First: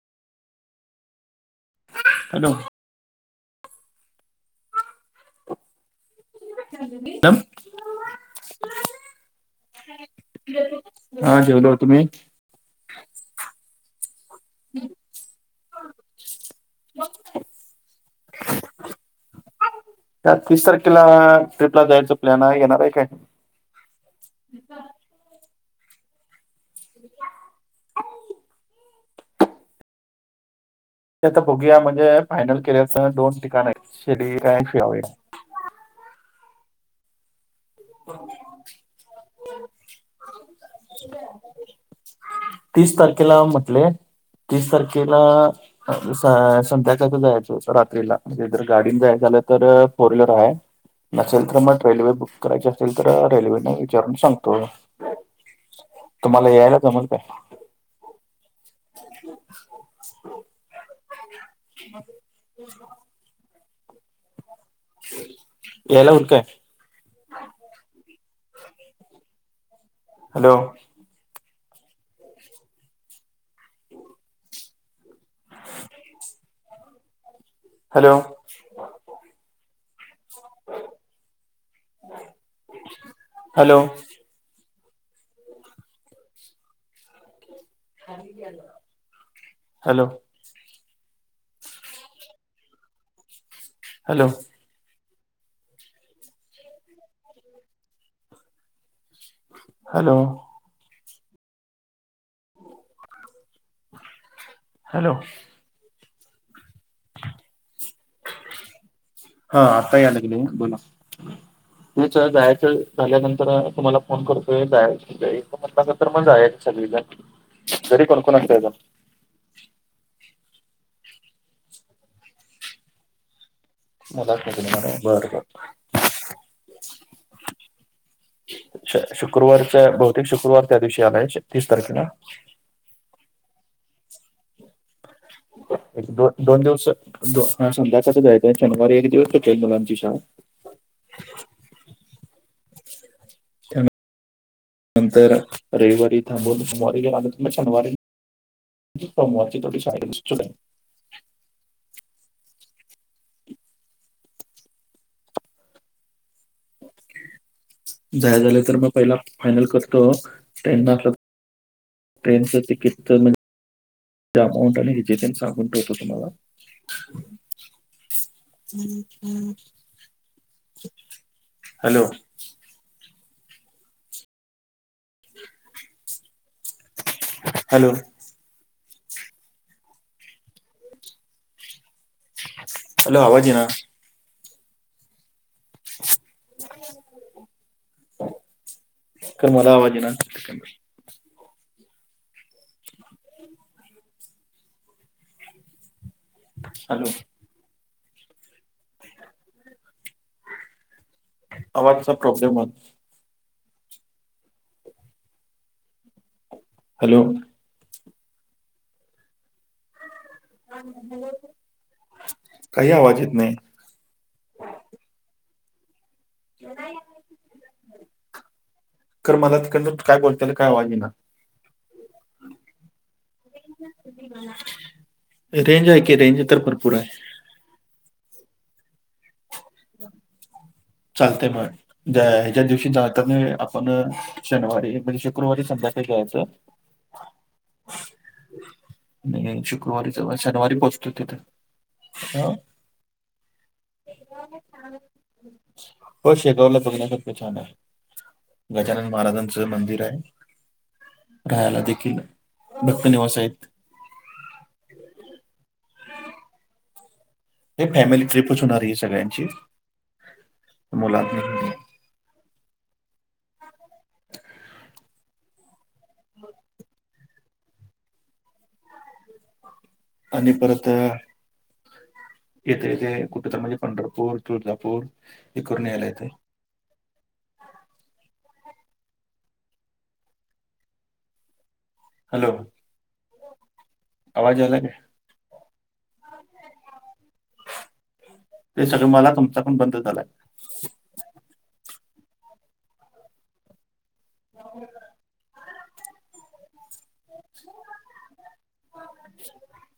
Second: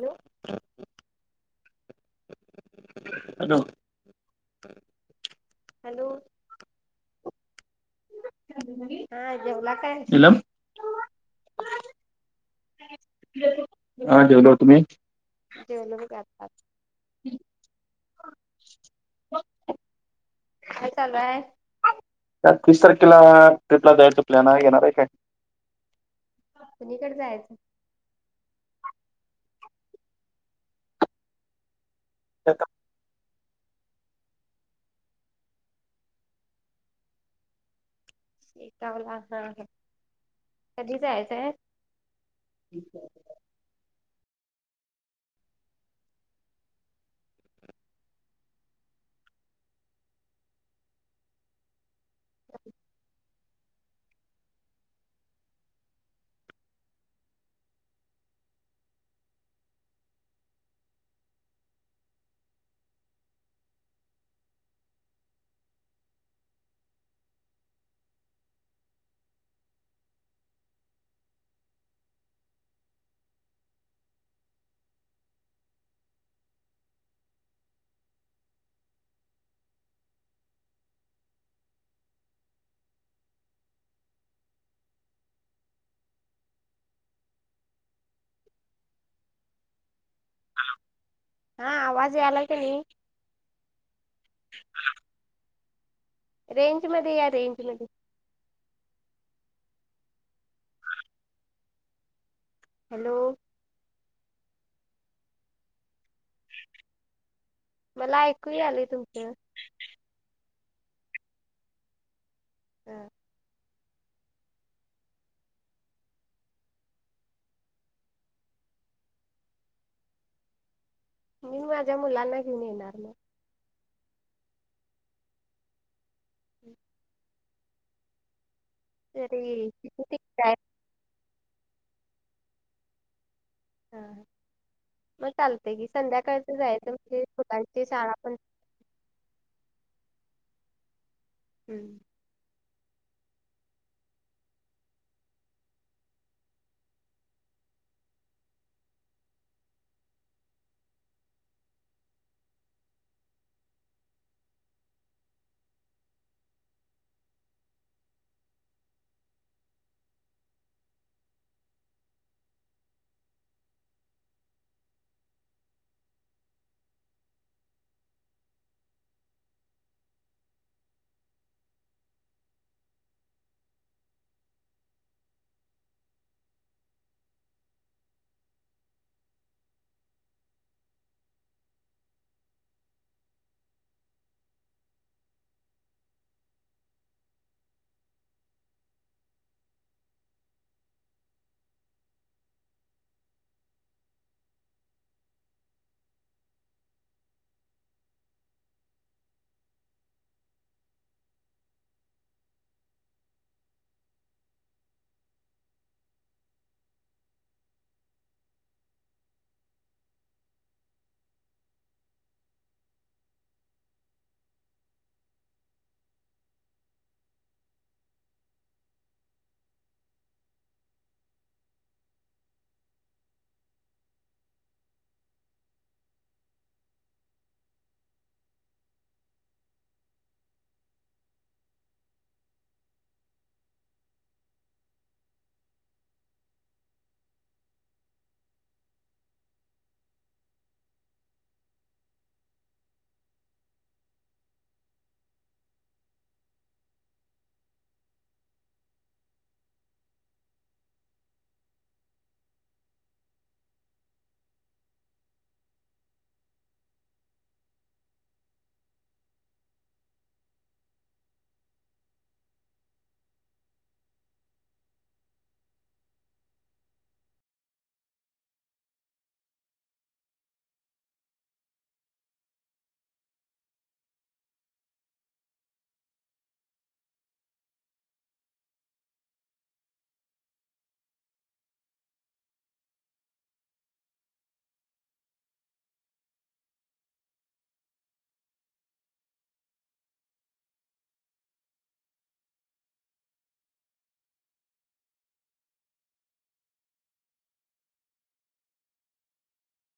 Hello. [inaudible] Hello. [inaudible] Hello. Hello. [unintelligible] [inaudible] हा, जेवला काय? [unintelligible] हॅलो. हा, जेवलो. तुम्ही? हा, जेवलो. तुम्ही? जेवलो बघ आताच. मग, काय? या तीस काय तारखेला. चालू आहे? ट्रिपला, जायच प्लॅनाय. तीस येणारय काय? तारखेला ट्रिपला, जायच प्लॅनाय. येणाराय काय? कुणीकड जायचं? [unintelligible] ते आ बघूया. म्हणजे फायनल केल्यात. दोन ठिकाणयत. शेडी एक हाय न [unintelligible] [unintelligible] येताव [unintelligible] कधी जायचंय? तीस तारखेला म्हटलय. तीस तारखेला स संध्याकाळच जायचं रात्रीला, म्हणजे जर गाडीन जायचं झालं तर फोर व्हीलर आहे. नसेल तर मग रेल्वे बुक करायची असेल तर रेल्वेचं विचारून सांगतो, तुम्हाला यायला जमल काय? हो [unintelligible] मग [unintelligible] यायला होईल काय? हॅलो [inaudible] हॅलो ह [unintelligible] हॅलो हॅलो हॅलो, हा आवाज यालाय कि नाही? हॅलो हॅलो रेंज मध्ये या, रेंज मध्ये हॅलो हॅलो हॅलो मला ऐकू यालंय तुमचं. हा आता यायला लागलंय, बोला, तेच जायचं झाल्यानंतर तुम्हाला फोन करतोय जायच म्हणटल तर, जायच सगळीजण, घरी कोणकोण असतायसा? मी माझ्या मुलांना घेऊन येणार मग मुलासनी घेऊन येणार होय, बरबर. हम्म श शुक्रवारचं, बहुतेक शुक्रवार त्या दिवशी आलाय, तीस तारखेला. हा मग चालतय की, एक दो संध्याकाळच दोन दिवस जायचं म्हणजे हा मुलांची शाळा संध्याकाळच पण जायचंय शनिवारी एक दिवस चुकतंय, मुलांची शाळा. हम्म त्या [unintelligible] नंतर रविवारी थांबून, सोमवारी गेला तरी शनिवारी सोमवारची तेवढी शाळा [unintelligible] जायचं झालं तर मग पहिला फायनल करतो, ट्रेननं असलं त ट्रेनचं टिकीटचं म्हण जे, अमाऊंट आणि हेज तेन सांगून ठेवतो तुम्हाला. हॅलो हॅलो हॅलो, आवाज येईना. खरं मला आवाज येईना. हॅलो आवाजचा प्रॉब्लेम व्हाला हॅलो काही आवाज येत नाही. खरं मला तिकडनं तु काय बोलत्याल काय आवाज येईना. रेंज आहे कि, रेंज तर भरपूर आहे. चालतंय मग ज्या ह्याच्या दिवशी जातना नव्हे आपण शनिवारी म्हणजे शुक्रवारी संध्याकाळी जायचं. [inaudible] नाय शुक्रवारी किंवा शनिवारी पोहोचतोय तिथं. [unintelligible] हो शेगावला बघण्यासारखं छान हाय गजानन महाराजांचं मंदिर हाय. राहायला देखील भक्त निवास हायत. हे फॅमिली ट्रिपच होणार ही सगळ्यांची मुला [inaudible] आणि परत येते येते कुठेतर म्हणजे पंढरपूर तुळजापूर हे करून यायला येतंय. हॅलो. आवाज यायलाय काय? ते सगळं मला तुमचा पण बंद झालंय. [inaudible] [inaudible]